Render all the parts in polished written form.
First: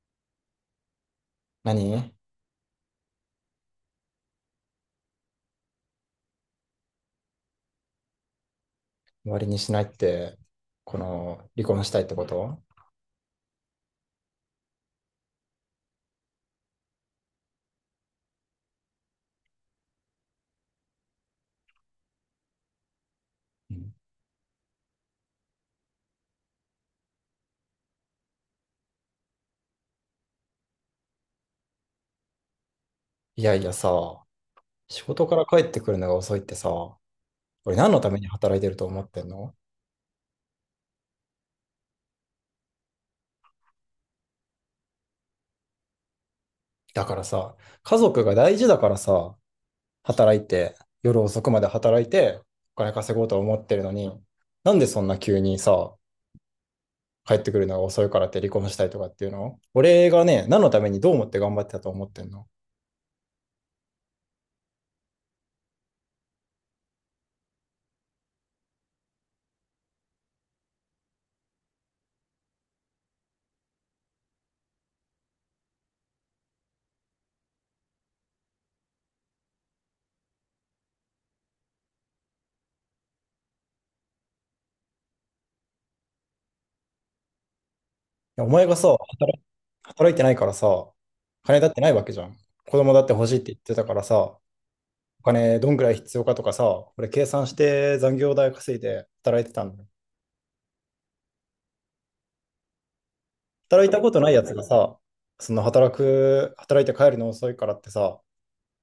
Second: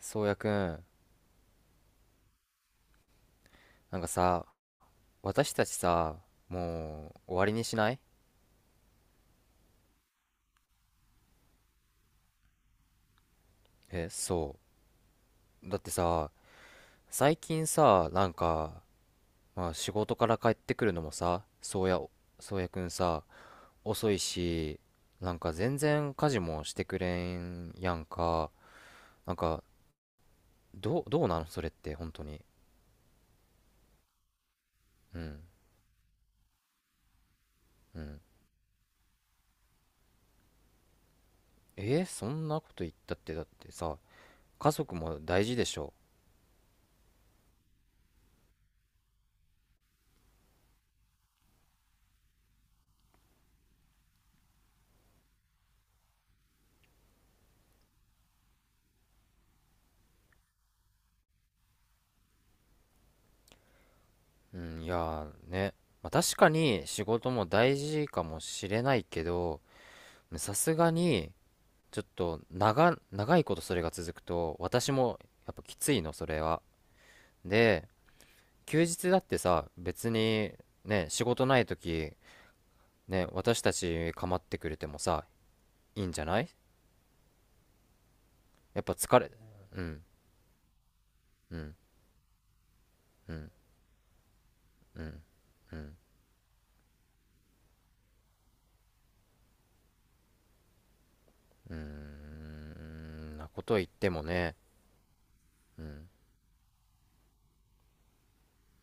そうやくん、何？なんかさ、私たちさ、もう終わりにしない？終わりにしないって、この、離婚したいってこと？え、そう。だってさ、最近さ、なんか、まあ仕事から帰ってくるのもさ、そうやくんさ、うん遅いし、なんか全然家事もしてくれんやんか。なんか、どうなのそれって、本当に。いやいやさ、仕う事かん、ら帰ってくるのが遅いってさ、俺何のうためん。に働いてると思ってんの？そんなこと言ったって、だってさ、家族も大事でしょ。だからさ、家族が大事だからさ、働いて、夜遅くまで働いて、お金稼ごうと思ってるのに、なんでそんな急にさ、帰ってくるのが遅いからって離婚したいとかっていうの？俺がね、何のためにどう思って頑張ってたと思ってんの？うん、いやーね、まあ、確かに仕事も大事かもしれないけど、さすがにちょっと長いことそれが続くと私も、やっぱきついの、それは。で、休日だってさ、別にね、仕事ない時、ね、私たち構ってくれてもさ、いいんじゃない？いやお前がやっぱさ、疲れ、うん、働いてないからさ、う金だっん、てないわけじゃん。子供だって欲うしいっん、て言ってたからさ、うん、お金どんうくらいん、必要かとかさ、俺計算して残業代稼いで働いてたんだよ。うん、うんなこと言っ働いたこてともないやつね、がさ、うん、働いて帰るの遅いからってさ、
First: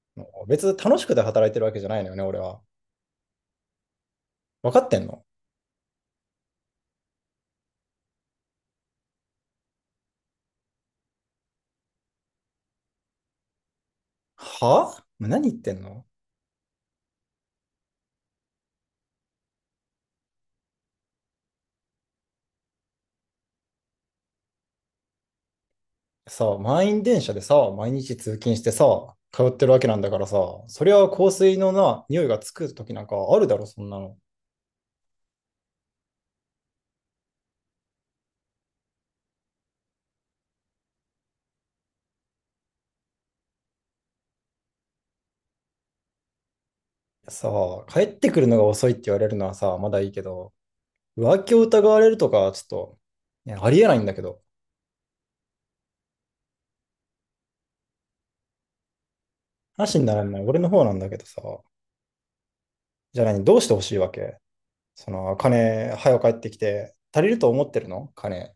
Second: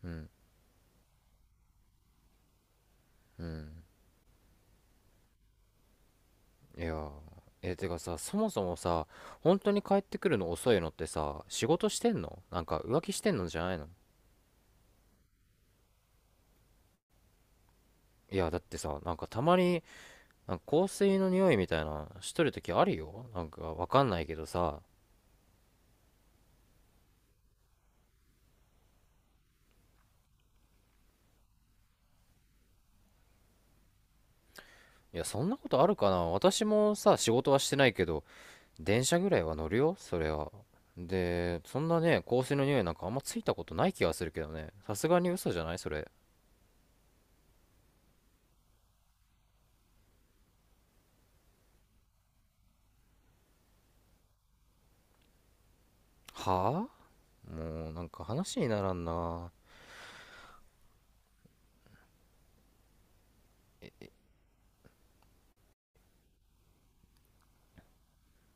うん、別に楽しくて働いてるわけじゃないのよね、俺は。うん。分かってんの？いやー、てかさ、そもそもさ、本当に帰ってくるの遅いのってさ、仕事してんの？なんか浮気してんのじゃないの？はあ？何言ってんの？いや、だってさ、なんかたまに、なんか香水の匂いみたいなしとる時あるよ、なんかわかんないけどさ。さ満員電車でさ、毎日通勤してさ、通ってるわけなんだからさ、そりゃ香水のな、匂いがつく時なんかあるだろ、そんなの。いや、そんなことあるかな？私もさ、仕事はしてないけど電車ぐらいは乗るよ、それは。で、そんなね、香水の匂いなんかあんまついたことない気がするけどね、さすがに。嘘じゃない、それ？さあ、帰ってくるのが遅いって言われるのはさ、まだいいけど、浮気を疑われるとか、ちょっと、ねありえないんだけど、はぁ、もうなんか話にならんな。話にならない、俺の方なんだけどさ、じゃあ何、どうしてほしいわけ？その、金、早く帰ってきて、足りると思ってるの？金。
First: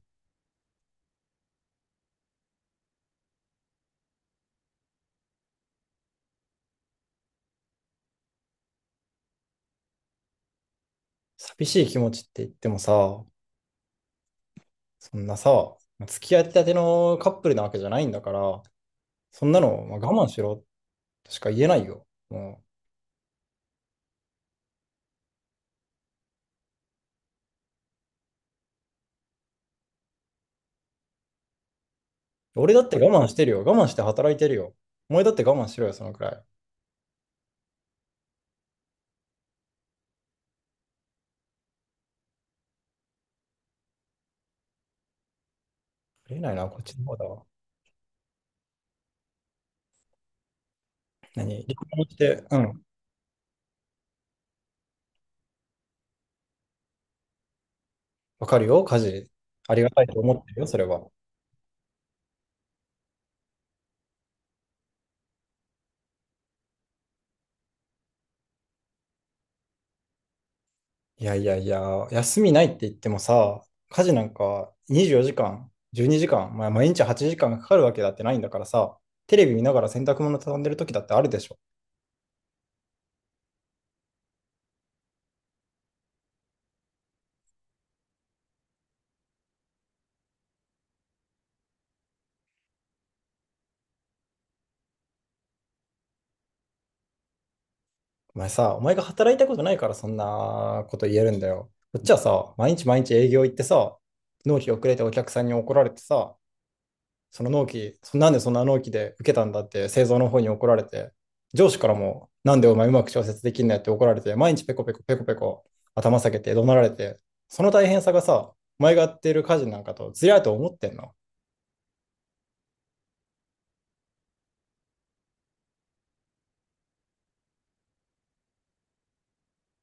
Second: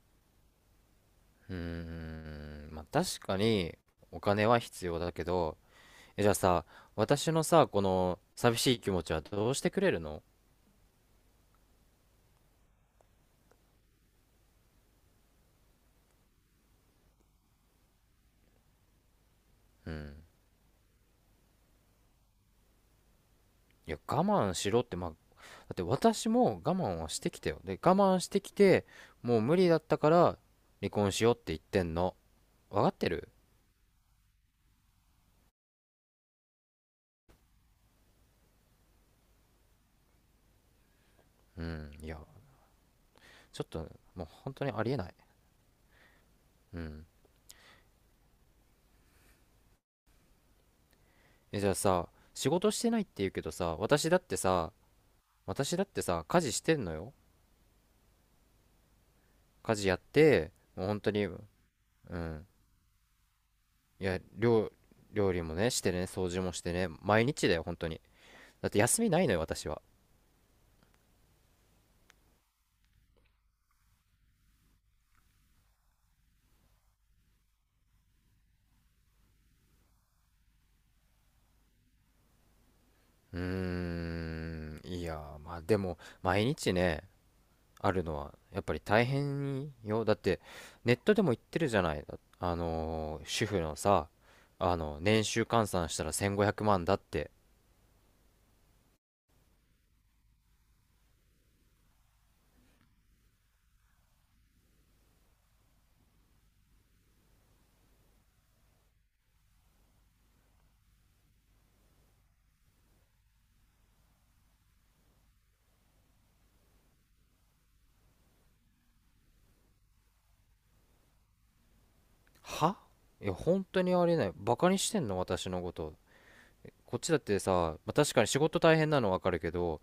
うーん、まあ、確かにお金は必要だけど、じゃあさ、私のさ、この寂しい気持ちはどうしてくれるの？寂しい気持ちって言ってもさ、そんなさ、付き合いたてのカップルなわけじゃないんだから、そんなの、うまあ、ん。我慢しろとしか言えないよ。もいや、我慢しろって、まあ、だって私も我慢はしてきたよ。で、我慢してきて、もう無理だったから離婚しようって言ってんの。う、俺だわかっってて我慢る？してるよ。我慢して働いてるよ。お前だって我慢しろよ、そのくらい。あうん、いや、ちょっと、もう本当にありえない。りえないな、こうっちのん。方だわ。え、何じゃ離あ婚さ、して、仕う事ん、してないって言うけどさ、私だってさ、家事してんのよ。わかるよ、家事。あ家り事がやったいと思ってて、るよ、それもう本は。当に、うん。いや、料理もね、してね、掃除もしてね、毎日だよ、本当に。だって休みないのよ、私は。いやいやいや、休みないって言ってもさ、家事なんか24時間、12時間、まあ、毎日8時間がかかるわけだってないんだからさ、テレビ見ながら洗濯物畳んでる時だってあるでしょ。うーん、いや、まあでも、毎日ね、あるのは、やっぱり大変よ。だって、ネットでも言ってるじゃない。主婦のさ、年収換算したら1500万だって。お前さ、お前が働いたことないからそんなこと言えるんだよ。こっちはさ、毎日毎日営業行ってさ、納期遅れてお客さんに怒られてさ、その納期、そなんでそんな納期で受けたんだって製造の方に怒られて、上司からも、なんでお前うまく調節できんのやって怒られて、毎日ペコペコペコペコ頭下げて怒鳴られて、その大変さがさ、お前がやってる家事なんかとずりゃと思ってんの？はいや、本当にありえない。バカにしてんの、私のこと？こっちだってさ、まあ、確かに仕事大変なのわかるけど、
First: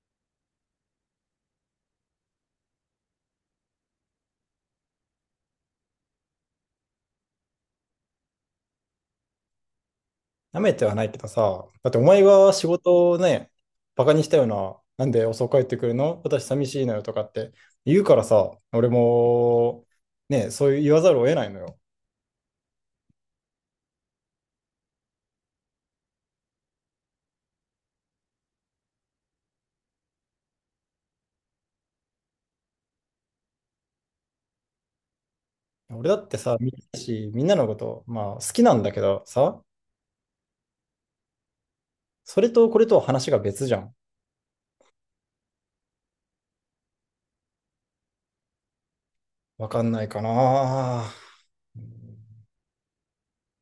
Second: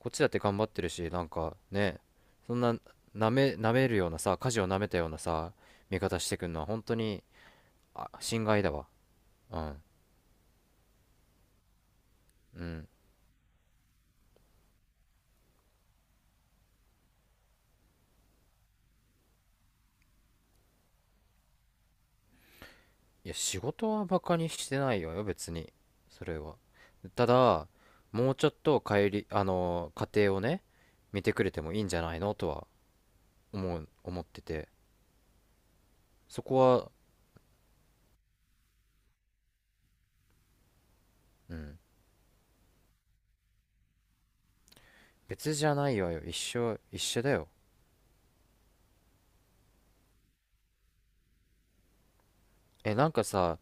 こっちだって頑張ってるし、なんかね、そんな舐めるようなさ、舵を舐めたようなさ、味方してくんのは本当に、あ、心外だわ。うん。なめてはないけどさ、だってお前がう仕ん。事をね、バカにしたような、なんで遅く帰ってくるの私寂しいのよとかって言うからさ、俺も、ね、そう言わざるを得ないのよ。いや、仕事はバカにしてないよ、別に。それは。ただ、もうちょっと家庭をね、見てくれてもいいんじゃないのとは思ってて。俺だってそさ、こは、みんなのこと、まあ好きなんだけどさ、うん。それとこれとは話が別じゃん。別じゃないわよ。一緒、一緒だよ。わかんないかな。なんかさ、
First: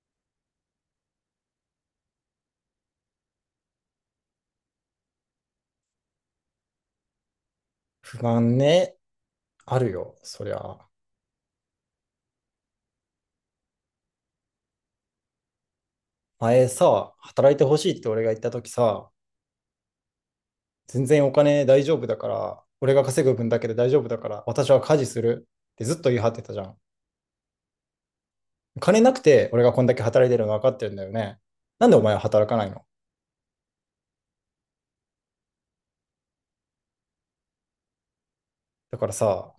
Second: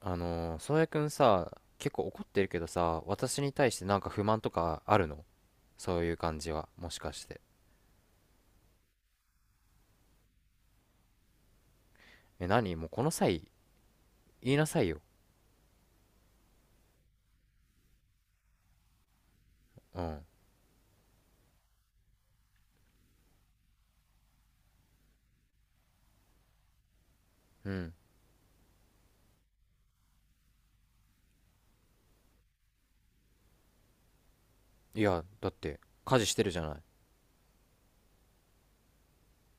宗谷くんさ、結構怒ってるけどさ、私に対してなんか不満とかあるの？そういう感じは、もしかして。不安ね。あるよ、そりゃ。何もうこの際、言いなさいよ。前さ、働いてほしいって俺が言った時さ、うん。全然お金大丈夫だから、俺が稼ぐ分だけで大丈夫だから、私は家事するってずっと言い張ってたじゃん。うん。金なくて俺がこんだけ働いてるの分かってるんだよね。なんでお前は働かないの？いや、だって、家事してるじゃない。だからさ、は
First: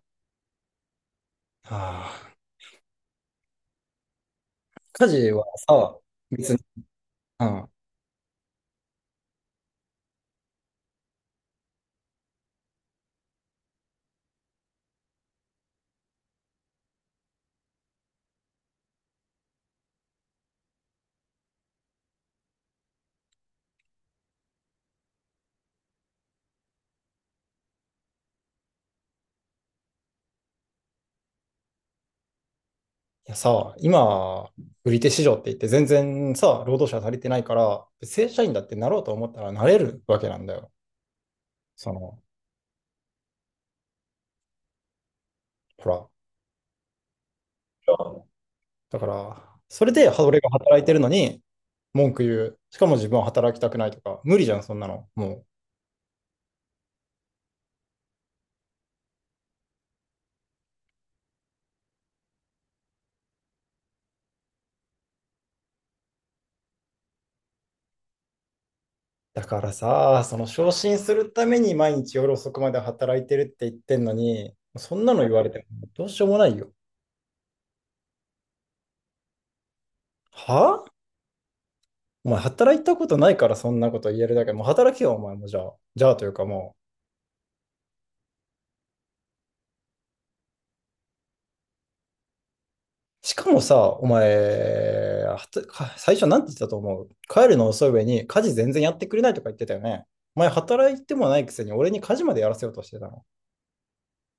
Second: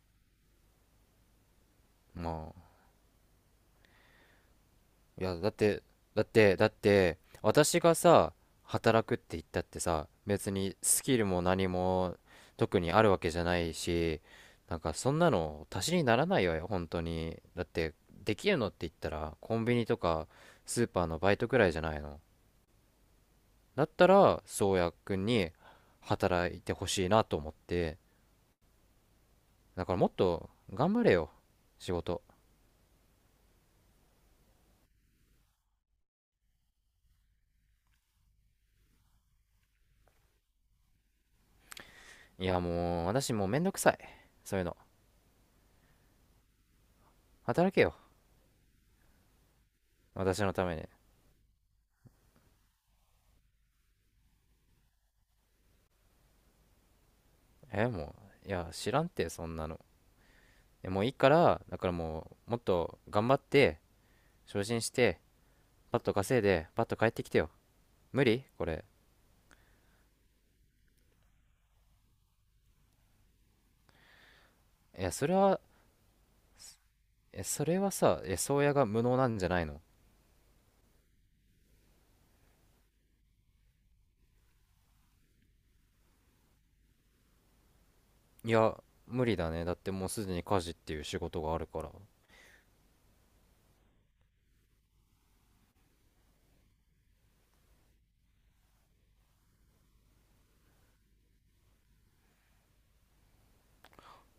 あ、まあ、家い事や、はさ、別に、だって、うん、私がさ、働くって言ったってさ、別にスキルも何も特にあるわけじゃないし、なんかそんなの足しにならないわよ、本当に。だって、できるのって言ったら、コンビニとかスーパーのバイトくらいじゃないの。だったら、宗谷くんに働いてほしいなと思って、だからもっと頑張れよ、仕事。いやさ、今、売り手市場って言って全然さ、労働者足りてないから、正社員だってなろうと思ったらなれるわけなんだよ。その、いや、もう、私もうめんどくさい。そういうの。ほら。働けよ、だから、それで俺私がのため働に。いてるのに、文句言う。しかも自分は働きたくないとか、無理じゃん、そんなの。もう。もう、いや知らんって、そんなの。もういいから、だからもうもっと頑張って昇進してパッと稼いでパッと帰ってきてよ。無理これ。だからさ、その昇進するために毎日夜遅くまで働いてるって言ってんのに、そいんや、なのそ言れわれては、もどうしようもないよ。それはさ、宗谷が無能なんじゃないの？はあ、お前働いたことないからそんなこと言えるだけ。もう働けよ、お前もじゃあ。じゃあというかもう。いや、無理だね。だってもうすでに家事っていう仕事があるから、いしかもさ、お前、はたか最初なんて言ってたと思う？帰るの遅い上に家事全然やってくれないとか言ってたよね。お前働いてもないくせに俺に家事までやらせようとしてたの？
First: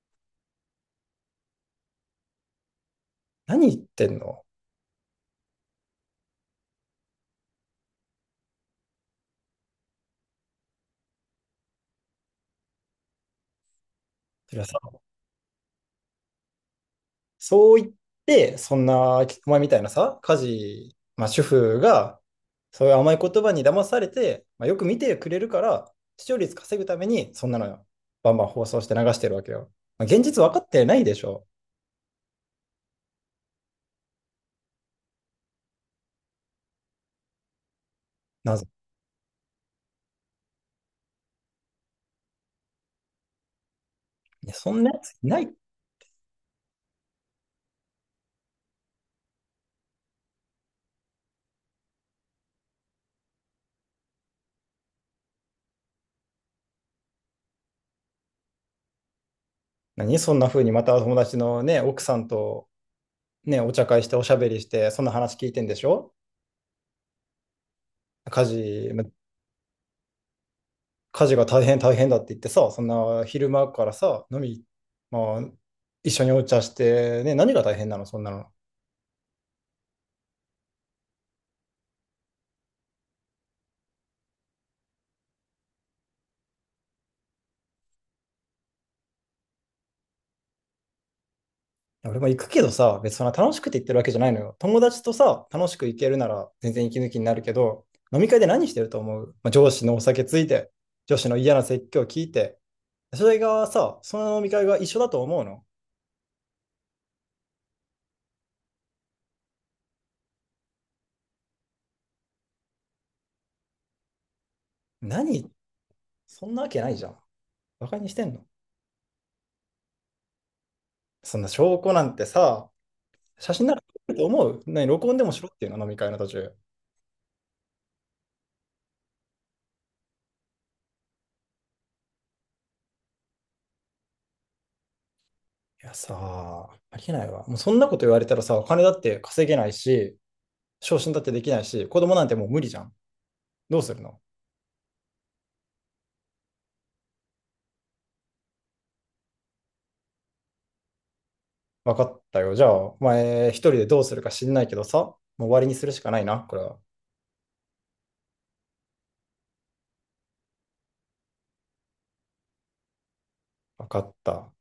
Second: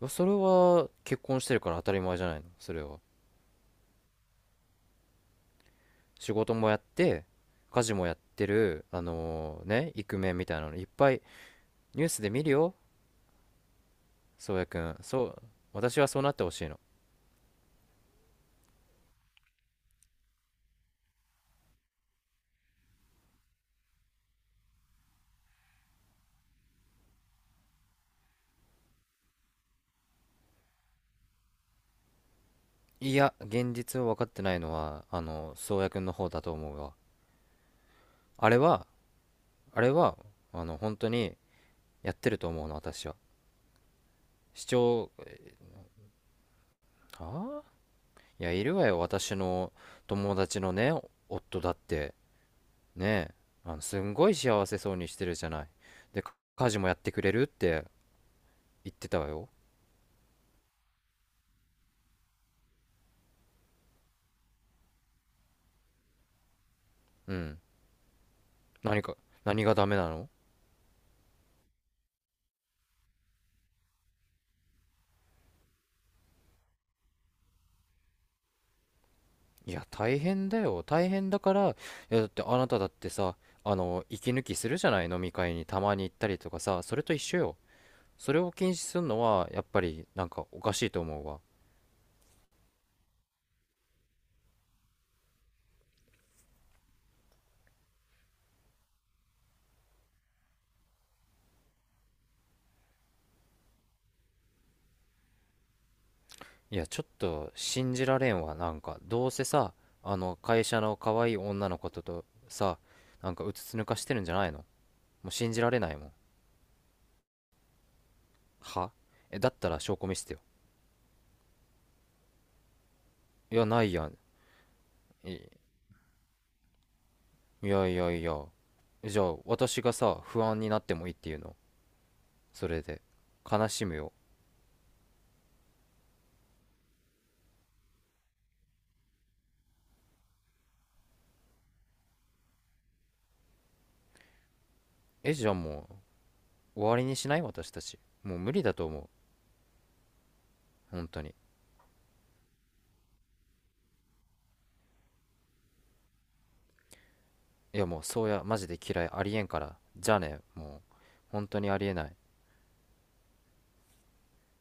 や、それは結婚してるから当たり前じゃないの、それは。何言ってんの？仕事もやって家事もやってる、ね、イクメンみたいなのいっぱいニュースで見るよ。宗それは谷さ、くん、そう、私はそうなってほしいの。そう言って、そんな、お前みたいなさ、家事、まあ主婦が、そういう甘い言葉に騙されて、まあ、よく見てくれるから、視聴率稼ぐために、そんなのバンバン放送して流してるわけよ。まあ、現実分かってないでしょ。いや、現実を分かってないのは、宗谷君の方だと思うわ。あなれぜ？は、あれは、本当にやってると思うの、私は。いや視そんなやつ聴、いない。ああ、いや、いるわよ、私の友達のね、夫だって、ねえ、すんごい幸せそうにしてるじゃない。で、家事もやってくれるって言ってたわよ。何そんな風にまた友達のね、奥さんとね、お茶会しておしゃべりして、そんな話聞いてんでしょ？うん。家事、何まか、何がダメなの？家事が大変大変だって言ってさ、そんな昼間からさ、飲み、まあ、一緒にお茶して、ね、何が大変なのそんなの。いいや、大変だよ。大変だから、いや、だってあなただってさ、息抜きするじゃない、飲み会にたまに行ったりとかさ、それと一緒よ。それを禁止するのは、やっぱり、なんかおかしいと思うわ。や俺も行くけどさ、別にそんな楽しくて言ってるわけじゃないのよ。友達とさ、楽しく行けるなら全然息抜きになるけど、飲み会で何してると思う？まあ、上司のお酒ついて、上司の嫌な説教聞いて、それがさ、その飲み会が一緒だと思うの？いや、ちょっと信じられんわ、なんか。どうせさ、会社の可愛い女の子ととさ、なんかうつつ抜かしてるんじゃないの？もう何言っ信じられないもん。そんなわけないじゃん。バカにしてんの？はえ、だったら証拠見せてよ。そんな証拠なんてさ、写いや、真ならな撮いやれん。ると思う？何、録音でもしいろっていうの、飲み会の途中。いやいやいや。じゃあ、私がさ、不安になってもいいっていうの？それで悲しむよ。いやさ、ありえないわ。もうそんなこと言われたらさ、お金だって稼げないし、昇進だってできないし、子供なんてもう無理じゃん。どうするの？じゃあもう終わりにしない？私たちもう無理だと思う、本当に。わかったよ。じゃあ、お前一人でどうするか知んないけどさ、もう終わりにするしかないな、これは。いや、もう、そうやマジで嫌い、ありえんから、じゃあね、もう本当にありえない。わかった。